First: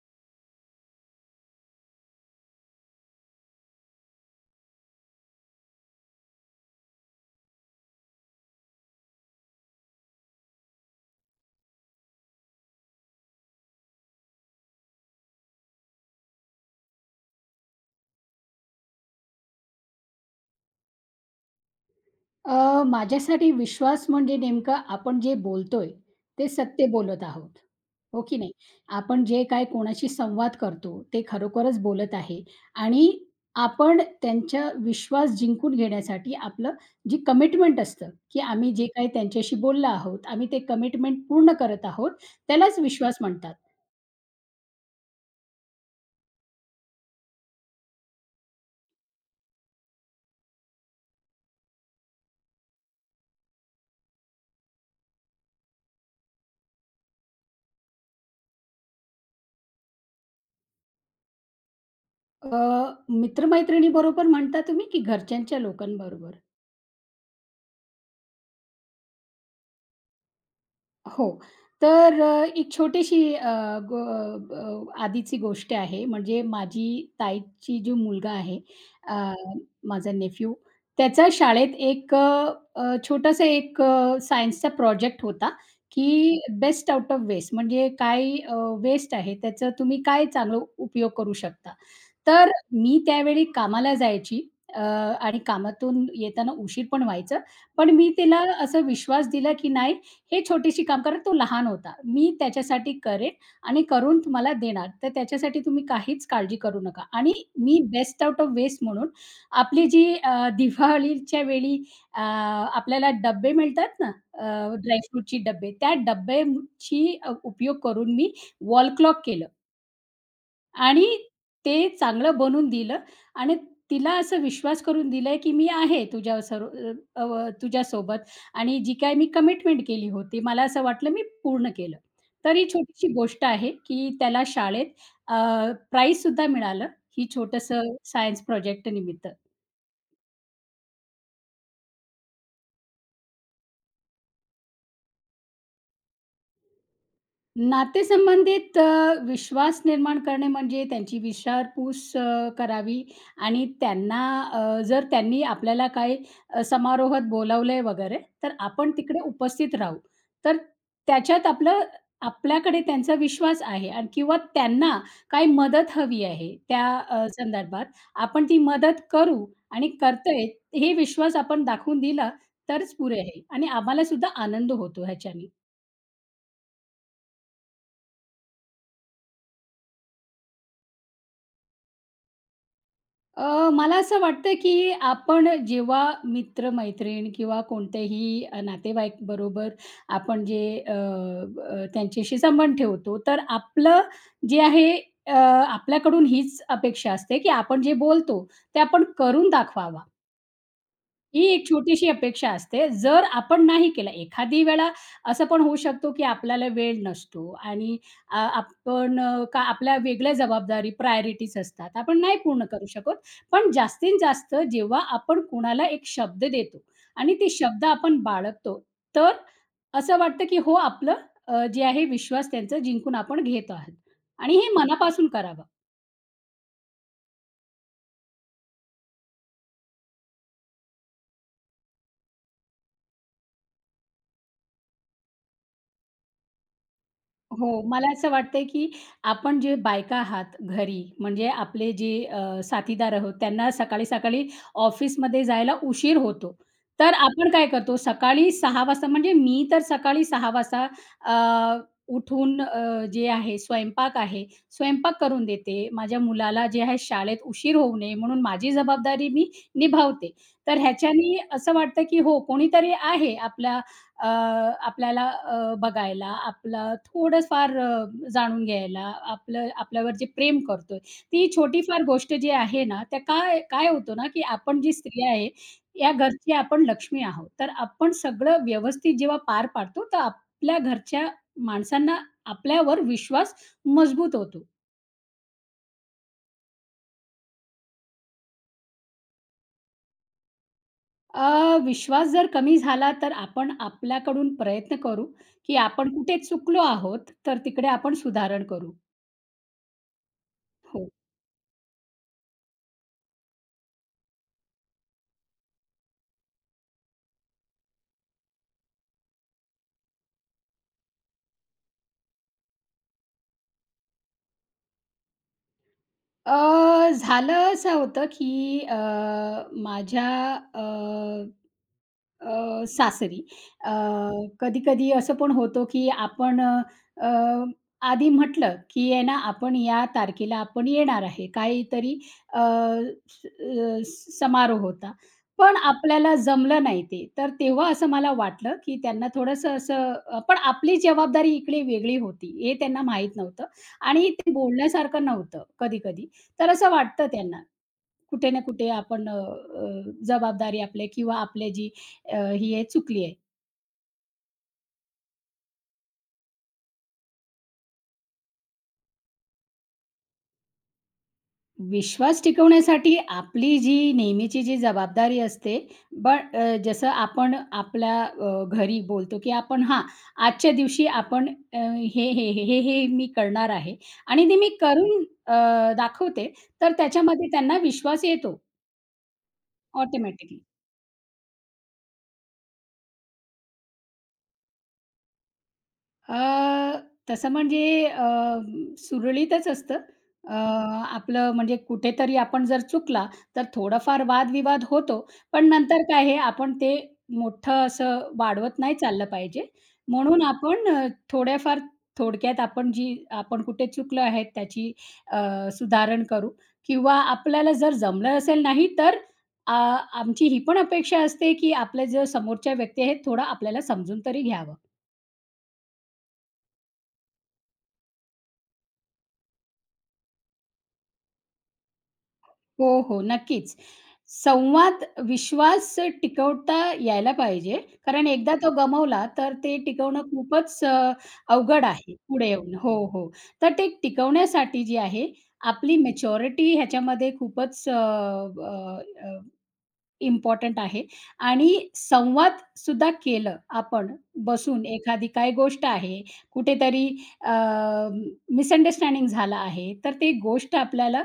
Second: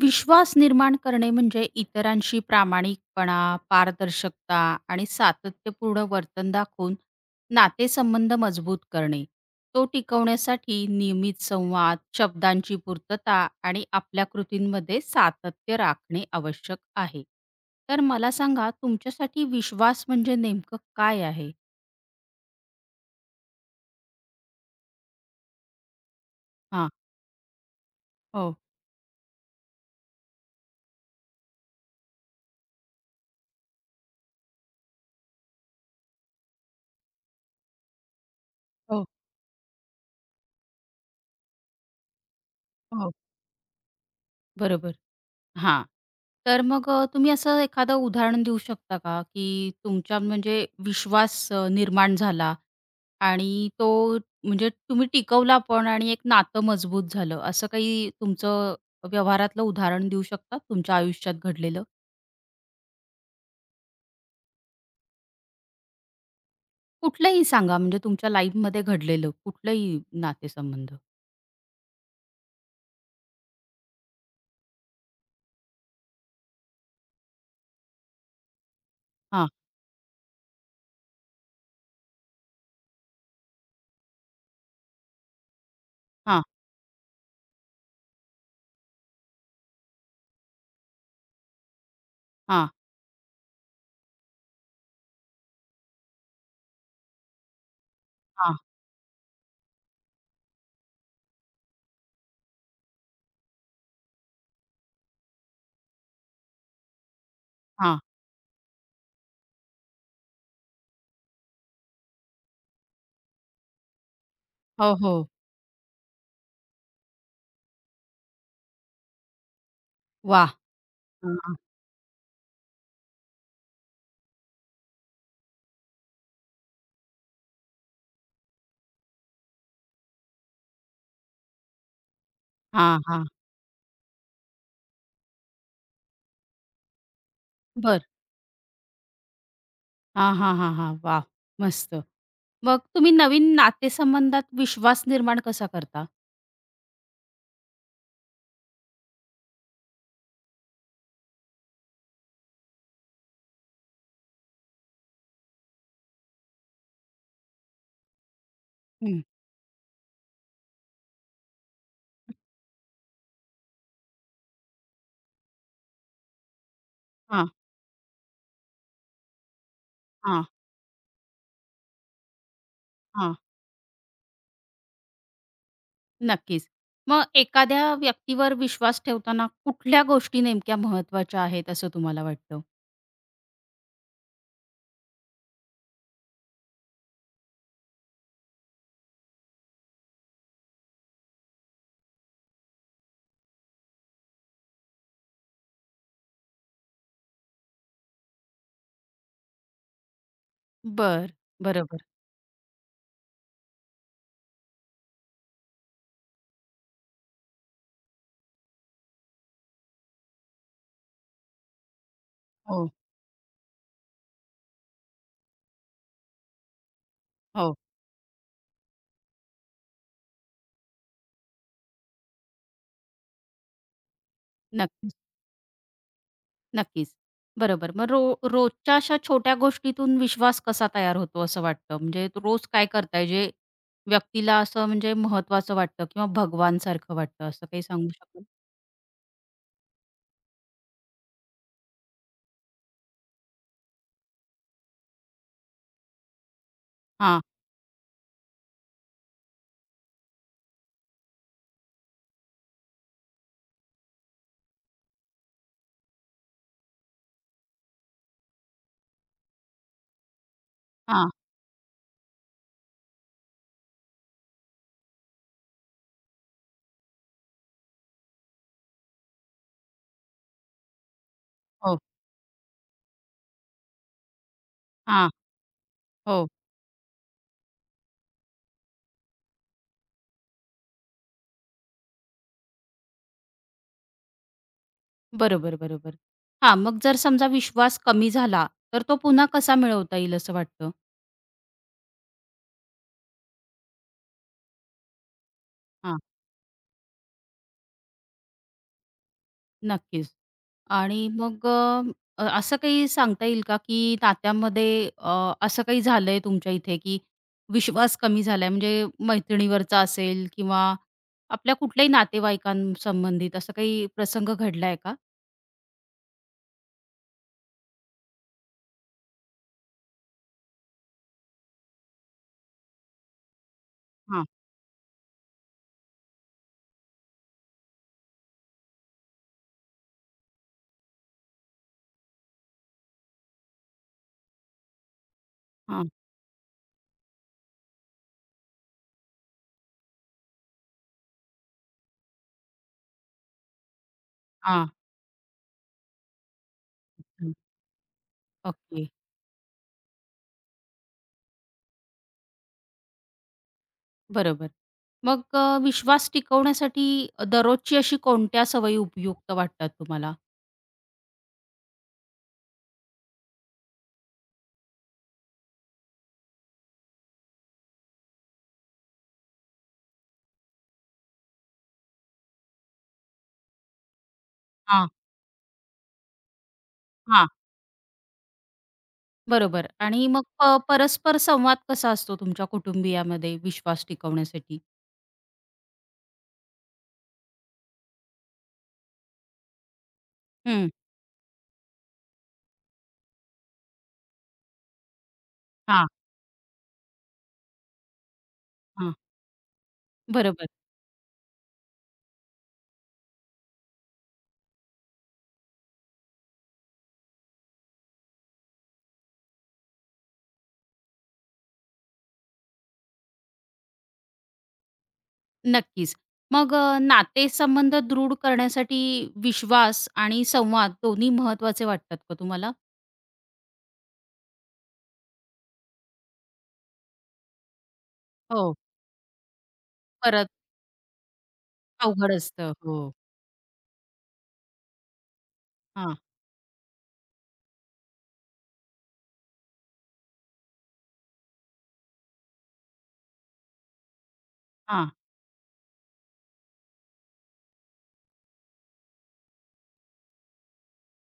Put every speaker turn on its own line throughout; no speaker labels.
विश्वास निर्माण करणे म्हणजे इतरांशी प्रामाणिकपणा, पारदर्शकता आणि सातत्यपूर्ण वर्तन दाखवून नातेसंबंध मजबूत करणे. तो टिकवण्यासाठी नियमित संवाद, शब्दांची पूर्तता आणि आपल्या कृतींमध्ये सातत्य राखणे आवश्यक आहे. तर मला सांगा तुमच्यासाठी विश्वास म्हणजे नेमकं काय आहे?
माझ्यासाठी विश्वास म्हणजे नेमकं आपण जे बोलतोय, ते सत्य
हां.
बोलत आहोत. हो की नाही?
हो.
आपण जे काय कोणाशी संवाद करतो, ते खरोखरच बोलत आहे आणि आपण त्यांच्या विश्वास जिंकून घेण्यासाठी आपलं जी कमिटमेंट असतं, की आम्ही जे
हो,
काही त्यांच्याशी बोललो आहोत, आम्ही ते कमिटमेंट पूर्ण करत आहोत, त्यालाच
हो.
विश्वास म्हणतात.
बरोबर. हां. तर मग तुम्ही असं एखादं उदाहरण देऊ शकता का, की तुमच्या म्हणजे विश्वास निर्माण झाला आणि तो म्हणजे तुम्ही टिकवला पण आणि एक नातं मजबूत झालं, असं काही तुमचं व्यवहारातलं उदाहरण देऊ शकता तुमच्या आयुष्यात घडलेलं?
अ, मित्र म्हणता तुम्ही की घरच्यांच्या लोकांबरोबर?
कुठलंही सांगा म्हणजे तुमच्या लाईफमध्ये घडलेलं कुठलंही नातेसंबंध?
हो. तर एक छोटीशी आधीची गोष्ट आहे. म्हणजे माझी ताईची जो मुलगा आहे, अ,
हां,
माझा नेफ्यू, त्याचा शाळेत एक छोटासा सायन्सचा प्रोजेक्ट होता, की
हां,
बेस्ट आउट ऑफ वेस्ट म्हणजे काय वेस्ट आहे त्याचा तुम्ही काय चांगला उपयोग करू शकता. तर
हां,
मी त्यावेळी कामाला जायची आणि कामातून येताना उशीर पण व्हायचा. पण मी तिला
हां,
असा विश्वास दिला, की नाही हे छोटीशी काम कारण तो लहान होता. मी त्याच्यासाठी करेन आणि करून तुम्हाला देणार. तर त्याच्यासाठी तुम्ही काहीच काळजी करू नका. आणि मी
हां.
बेस्ट आउट ऑफ वेस्ट म्हणून आपली जी दिवाळीच्या वेळी आपल्याला डब्बे मिळतात ना अ,
हो, हो.
डब्बे, त्या डब्याची उपयोग करून मी वॉल क्लॉक केलं.
वाह!
आणि
हां,
ते चांगलं बनवून दिलं आणि तिला असा विश्वास करून दिलाय, की मी आहे तुझ्या सर्व अ, तुझ्यासोबत आणि जी काही मी कमिटमेंट केली होती, मला असं वाटलं मी पूर्ण केलं. तर ही
हां,
छोटीशी
हां.
गोष्ट आहे, की त्याला शाळेत सुद्धा मिळालं, ही छोटंसं
बरं.
सायन्स प्रोजेक्ट निमित्त.
हां, हां, हां, हां. वाह! मस्त. मग तुम्ही नवीन नातेसंबंधात विश्वास निर्माण कसा करता?
नातेसंबंधित विश्वास निर्माण करणे म्हणजे त्यांची विचारपूस करावी आणि त्यांना जर त्यांनी आपल्याला काही समारोहात बोलावलंय वगैरे, तर आपण तिकडे
हं.
उपस्थित राहू. तर त्याच्यात आपलं आपल्याकडे त्यांचा विश्वास आहे आणि किंवा त्यांना काही मदत हवी आहे त्या
हां,
संदर्भात आपण ती मदत करू आणि करतोय
हां,
हे विश्वास आपण दाखवून दिला तरच पुरे
हां.
आहे आणि आम्हालासुद्धा आनंद होतो ह्याच्याने.
नक्कीच. मग एखाद्या व्यक्तीवर विश्वास ठेवताना कुठल्या गोष्टी नेमक्या महत्त्वाच्या आहेत असं तुम्हाला वाटतं?
मला असं वाटतं की आपण जेव्हा मित्र-मैत्रीण किंवा कोणत्याही नातेवाईक बरोबर आपण जे अ, अ, त्यांच्याशी संबंध ठेवतो, तर आपलं जे आहे आपल्याकडून हीच अपेक्षा असते की आपण जे बोलतो, ते आपण करून दाखवावा.
बरं.
ही एक छोटीशी
बरोबर.
अपेक्षा असते. जर आपण नाही केलं, एखादी वेळा असं पण होऊ शकतो, की आपल्याला वेळ नसतो आणि आपण का आपल्या वेगळ्या जबाबदारी, प्रायोरिटीज असतात. आपण नाही पूर्ण करू
हो,
शकत. पण जास्तीत जास्त जेव्हा आपण कुणाला एक शब्द देतो आणि ते
हो.
शब्द आपण बाळगतो, तर असं वाटतं, की हो आपलं जे आहे विश्वास त्यांचा जिंकून आपण घेत आहात आणि हे
नक्कीच,
मनापासून करावं.
नक्कीच. बरोबर. मग रोजच्या अशा छोट्या गोष्टीतून विश्वास कसा तयार होतो असं वाटतं? म्हणजे रोज काय करताय जे व्यक्तीला असं म्हणजे महत्त्वाचं वाटतं किंवा भगवानसारखं वाटतं असं
हो,
काही सांगू
मला असं
शकाल?
वाटतंय, की आपण जे बायका आहात घरी, म्हणजे आपले जे साथीदार आहोत, त्यांना सकाळी-सकाळी ऑफिसमध्ये जायला उशीर होतो. तर
हां,
आपण काय करतो, सकाळी 6 वाजता म्हणजे मी तर सकाळी 6 वाजता अ, उठून जे आहे स्वयंपाक आहे, स्वयंपाक करून देते. माझ्या मुलाला जे आहे शाळेत उशीर होऊ नये म्हणून माझी जबाबदारी मी निभावते. तर
हां.
ह्याच्याने असं वाटतं, की हो कोणीतरी आहे आपला अ, आपल्याला बघायला, आपलं थोडंफार जाणून घ्यायला, आपलं आपल्यावर जे प्रेम करतोय, ती छोटी
हो.
फार गोष्ट जी आहे ना, त्या काय काय होतं ना, की आपण जी स्त्री
हां.
आहे, या
हो.
घरची आपण लक्ष्मी आहोत. तर आपण सगळं व्यवस्थित जेव्हा पार पाडतो, तर आपल्या घरच्या माणसांना आपल्यावर विश्वास मजबूत होतो.
बरोबर, बरोबर. हां, मग जर समजा विश्वास कमी झाला, तर तो पुन्हा कसा मिळवता येईल असं वाटतं?
विश्वास जर कमी झाला, तर आपण आपल्याकडून प्रयत्न करू, की आपण
हां,
कुठे चुकलो आहोत, तर तिकडे आपण सुधारण करू.
नक्कीच.
हो.
आणि मग असं काही सांगता येईल का, की नात्यामध्ये असं काही झालंय तुमच्या इथे, की विश्वास कमी झालाय? म्हणजे मैत्रिणीवरचा असेल किंवा आपल्या कुठल्याही नातेवाईकांसंबंधित असा काही प्रसंग घडलाय का?
अ, झालं असं होतं, की माझ्या अ, अ, सासरी.
हां,
कधी-कधी असं पण होतो की आपण अ, अ, आधी म्हटलं, की आहे ना, आपण या तारखेला आपण येणार आहे. काहीतरी अ, स अ, समारोह होता. पण
हां,
आपल्याला जमलं नाही ते. तर तेव्हा असं मला वाटलं, की त्यांना थोडंसं असं पण आपली जबाबदारी इकडे वेगळी होती, हे त्यांना माहीत नव्हतं आणि ते
हां.
बोलण्यासारखं नव्हतं कधी-कधी. तर असं वाटतं त्यांना, कुठे ना कुठे
ओके.
आपण अ, अ, जबाबदारी आपले किंवा आपले जी ही आहे चुकली आहे.
बरोबर. मग विश्वास टिकवण्यासाठी दररोजची अशी कोणत्या सवयी उपयुक्त वाटतात तुम्हाला?
विश्वास टिकवण्यासाठी आपली जी नेहमीची जी जबाबदारी असते, बट जसं आपण आपल्या घरी बोलतो, की आपण हां, आजच्या दिवशी आपण हे, मी करणार आहे आणि ते मी
हां,
करून दाखवते, तर त्याच्यामध्ये
हां.
त्यांना विश्वास येतो
बरोबर आणि मग
ऑटोमॅटिकली.
परस्पर संवाद कसा असतो तुमच्या कुटुंबियामध्ये विश्वास टिकवण्यासाठी?
अ, तसं म्हणजे अ, सुरळीतच असतं. अ,
हं.
आपलं म्हणजे कुठेतरी आपण जर चुकला, तर थोडाफार वादविवाद होतो. पण नंतर
हां,
काय आहे, आपण ते मोठं असं वाढवत नाही
हां.
चाललं पाहिजे. म्हणून
बरोबर.
आपण थोड्याफार थोडक्यात आपण जी आपण कुठे चुकलो आहे त्याची अ, सुधारण करू किंवा आपल्याला जर जमलं असेल नाही, तर अ, आमची ही पण अपेक्षा असते, की आपले जे समोरच्या व्यक्ती आहेत, थोडं आपल्याला समजून तरी घ्यावं.
नक्कीच. मग नातेसंबंध दृढ करण्यासाठी विश्वास आणि संवाद दोन्ही महत्त्वाचे वाटतात का तुम्हाला?
हो, हो. नक्कीच. संवाद, विश्वास टिकवता यायला पाहिजे. कारण एकदा तो
हो.
गमावला, तर ते टिकवणं
परत
खूपच अवघड आहे
अवघड
पुढे
असतं.
येऊन. हो,
हो.
हो. तर ते टिकवण्यासाठी जी आहे, आपली
हां,
मॅच्युरिटी ह्याच्यामध्ये खूपच अ, अ, आहे आणि संवादसुद्धा केलं आपण बसून
हां.
एखादी काय गोष्ट आहे, कुठेतरी मिसअंडरस्टँडिंग झालं आहे, तर ती गोष्ट आपल्याला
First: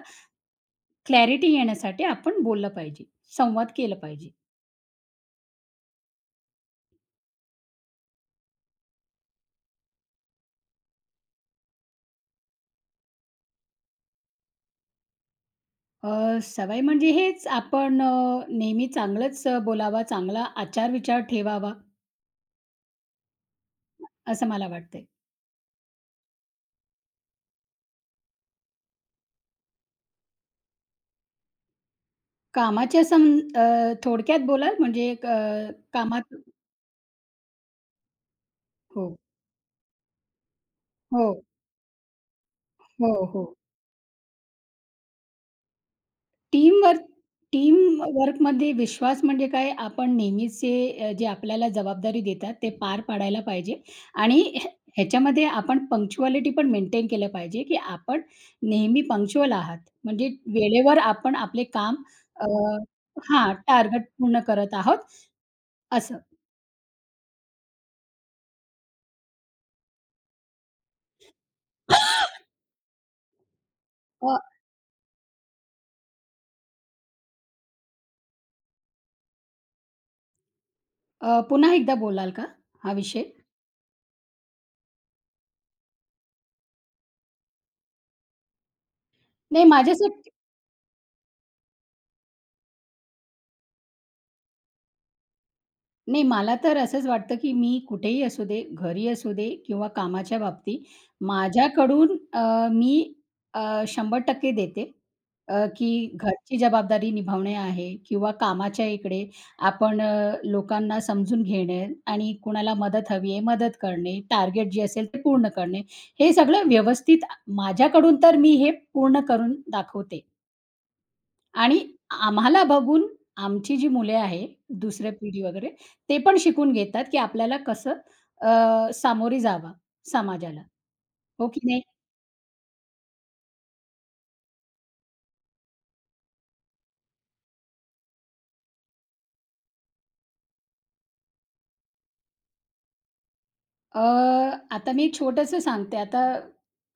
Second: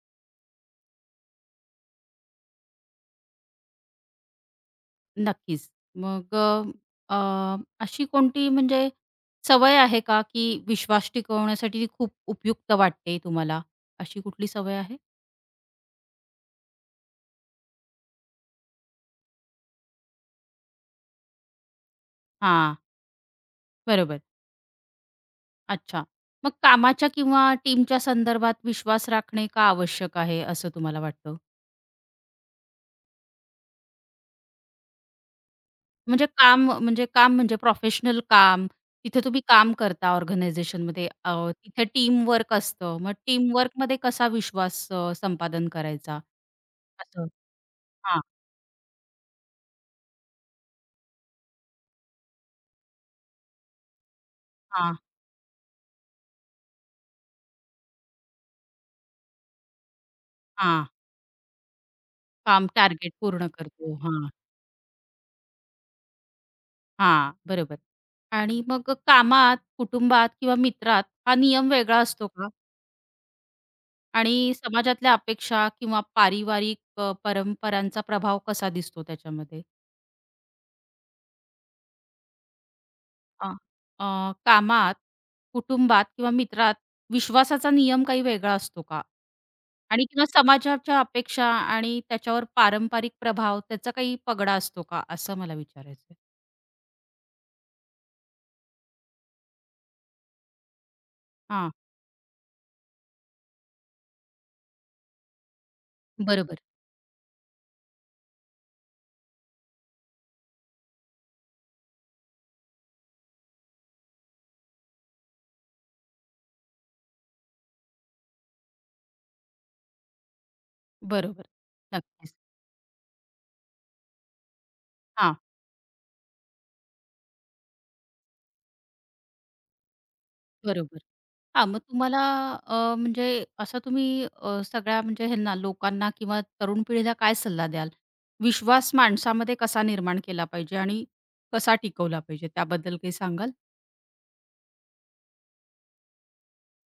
क्लॅरिटी येण्यासाठी आपण बोललं पाहिजे, संवाद केलं पाहिजे.
नक्कीच. मग अ, अ, अशी कोणती म्हणजे सवय आहे का, की विश्वास टिकवण्यासाठी ती खूप उपयुक्त वाटते तुम्हाला? अशी कुठली सवय आहे?
सवय म्हणजे हेच आपण नेहमी चांगलंच बोलावा, चांगला आचार-विचार ठेवावा,
हां, बरोबर.
असं मला वाटतंय.
अच्छा. मग कामाच्या किंवा टीमच्या संदर्भात विश्वास राखणे का आवश्यक आहे, असं तुम्हाला वाटतं?
कामाच्या सं थोडक्यात बोलाल म्हणजे
म्हणजे
कामात
काम म्हणजे प्रोफेशनल काम,
हो,
तिथे तुम्ही काम करता ऑर्गनायझेशनमध्ये,
हो,
तिथे टीमवर्क असतं. मग
हो, हो.
टीमवर्कमध्ये कसा विश्वास संपादन करायचा?
टीमवर्क
असं.
टीम
हां,
वर्कमध्ये विश्वास म्हणजे काय, आपण नेहमीचे जे आपल्याला जबाबदारी देतात, ते पार पाडायला पाहिजे आणि ह्या
हां.
ह्याच्यामध्ये आपण पंक्च्युअलिटी पण मेंटेन केलं पाहिजे, की आपण नेहमी पंक्च्युअल आहात. म्हणजे
हां,
वेळेवर आपण आपले काम अ,
काम टार्गेट पूर्ण
हां,
करतो.
टार्गेट
हां,
पूर्ण करत आहोत असं.
हां, बरोबर. आणि मग कामात, कुटुंबात किंवा मित्रात हा नियम वेगळा असतो का?
अ,
आणि समाजातल्या अपेक्षा किंवा पारिवारिक परंपरांचा प्रभाव कसा दिसतो त्याच्यामध्ये?
अ, पुन्हा एकदा बोलाल का हा विषय?
हां. अ, कामात, कुटुंबात किंवा मित्रात विश्वासाचा नियम काही वेगळा असतो का?
नाही
आणि किंवा
माझ्यासाठी
समाजाच्या अपेक्षा आणि त्याच्यावर पारंपरिक प्रभाव त्याचा काही पगडा असतो का? असं मला विचारायचंय.
नाही, मला तर असंच वाटतं, की मी कुठेही असू दे, घरी असू दे किंवा कामाच्या बाबतीत
हां,
माझ्याकडून मी 100% देते. की घरची
बरोबर,
जबाबदारी निभावणे आहे किंवा कामाच्या इकडे आपण लोकांना समजून घेणे आणि कुणाला मदत हवी आहे, मदत करणे, टार्गेट जे असेल ते पूर्ण करणे. हे सगळं व्यवस्थित माझ्याकडून तर मी हे पूर्ण करून दाखवते.
बरोबर.
आणि
नक्कीच.
आम्हाला बघून आमची जी मुले आहे, दुसऱ्या
हां,
पिढी वगैरे, ते पण शिकून घेतात, की आपल्याला कसं सामोरे जावं समाजाला,
बरोबर.
हो की
हां, मग
नाही?
तुम्हाला म्हणजे असा तुम्ही सगळ्या म्हणजे ह्यांना लोकांना किंवा तरुण पिढीला काय सल्ला द्याल? विश्वास माणसामध्ये कसा निर्माण केला पाहिजे आणि कसा टिकवला पाहिजे त्याबद्दल काही सांगाल?
अ, आता मी एक छोटंसं सांगते. आता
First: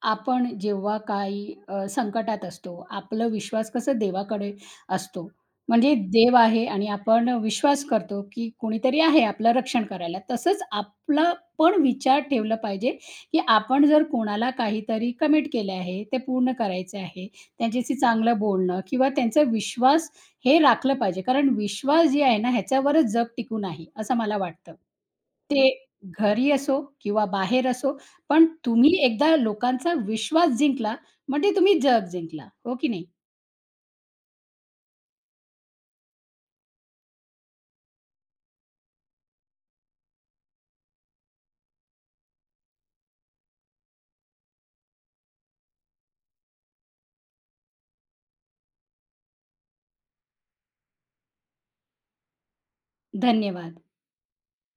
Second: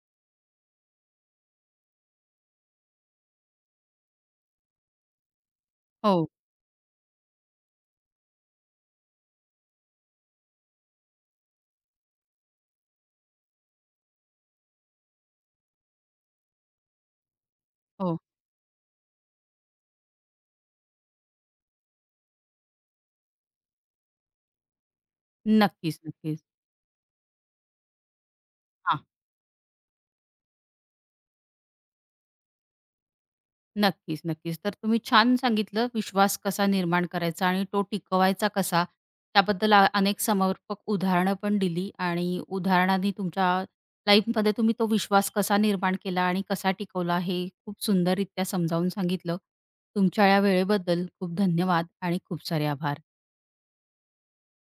आपण जेव्हा काही संकटात असतो, आपलं विश्वास कसं देवाकडे असतो. म्हणजे
हो,
देव आहे आणि आपण विश्वास करतो, की कोणीतरी आहे आपलं रक्षण करायला. तसंच आपला पण विचार ठेवला पाहिजे, की आपण जर कोणाला काहीतरी कमिट केले आहे, ते पूर्ण करायचे आहे. त्यांच्याशी
हो.
चांगलं बोलणं किंवा त्यांचा विश्वास हे राखलं पाहिजे. कारण विश्वास जे आहे ना, ह्याच्यावरच जग टिकून आहे, असं मला वाटतं. ते
नक्कीच, नक्कीच.
घरी असो किंवा बाहेर असो, पण तुम्ही
हां.
एकदा लोकांचा विश्वास जिंकला, म्हणजे तुम्ही जग जिंकला. हो की नाही?
नक्कीच, नक्कीच. तर तुम्ही छान सांगितलं विश्वास कसा निर्माण करायचा आणि तो टिकवायचा कसा, त्याबद्दल अनेक समर्पक उदाहरणं पण दिली आणि उदाहरणांनी तुमच्या लाईफमध्ये तुम्ही तो विश्वास कसा निर्माण केला आणि कसा टिकवला हे खूप सुंदररित्या समजावून सांगितलं. तुमच्या या वेळेबद्दल खूप धन्यवाद आणि खूप सारे आभार.
धन्यवाद.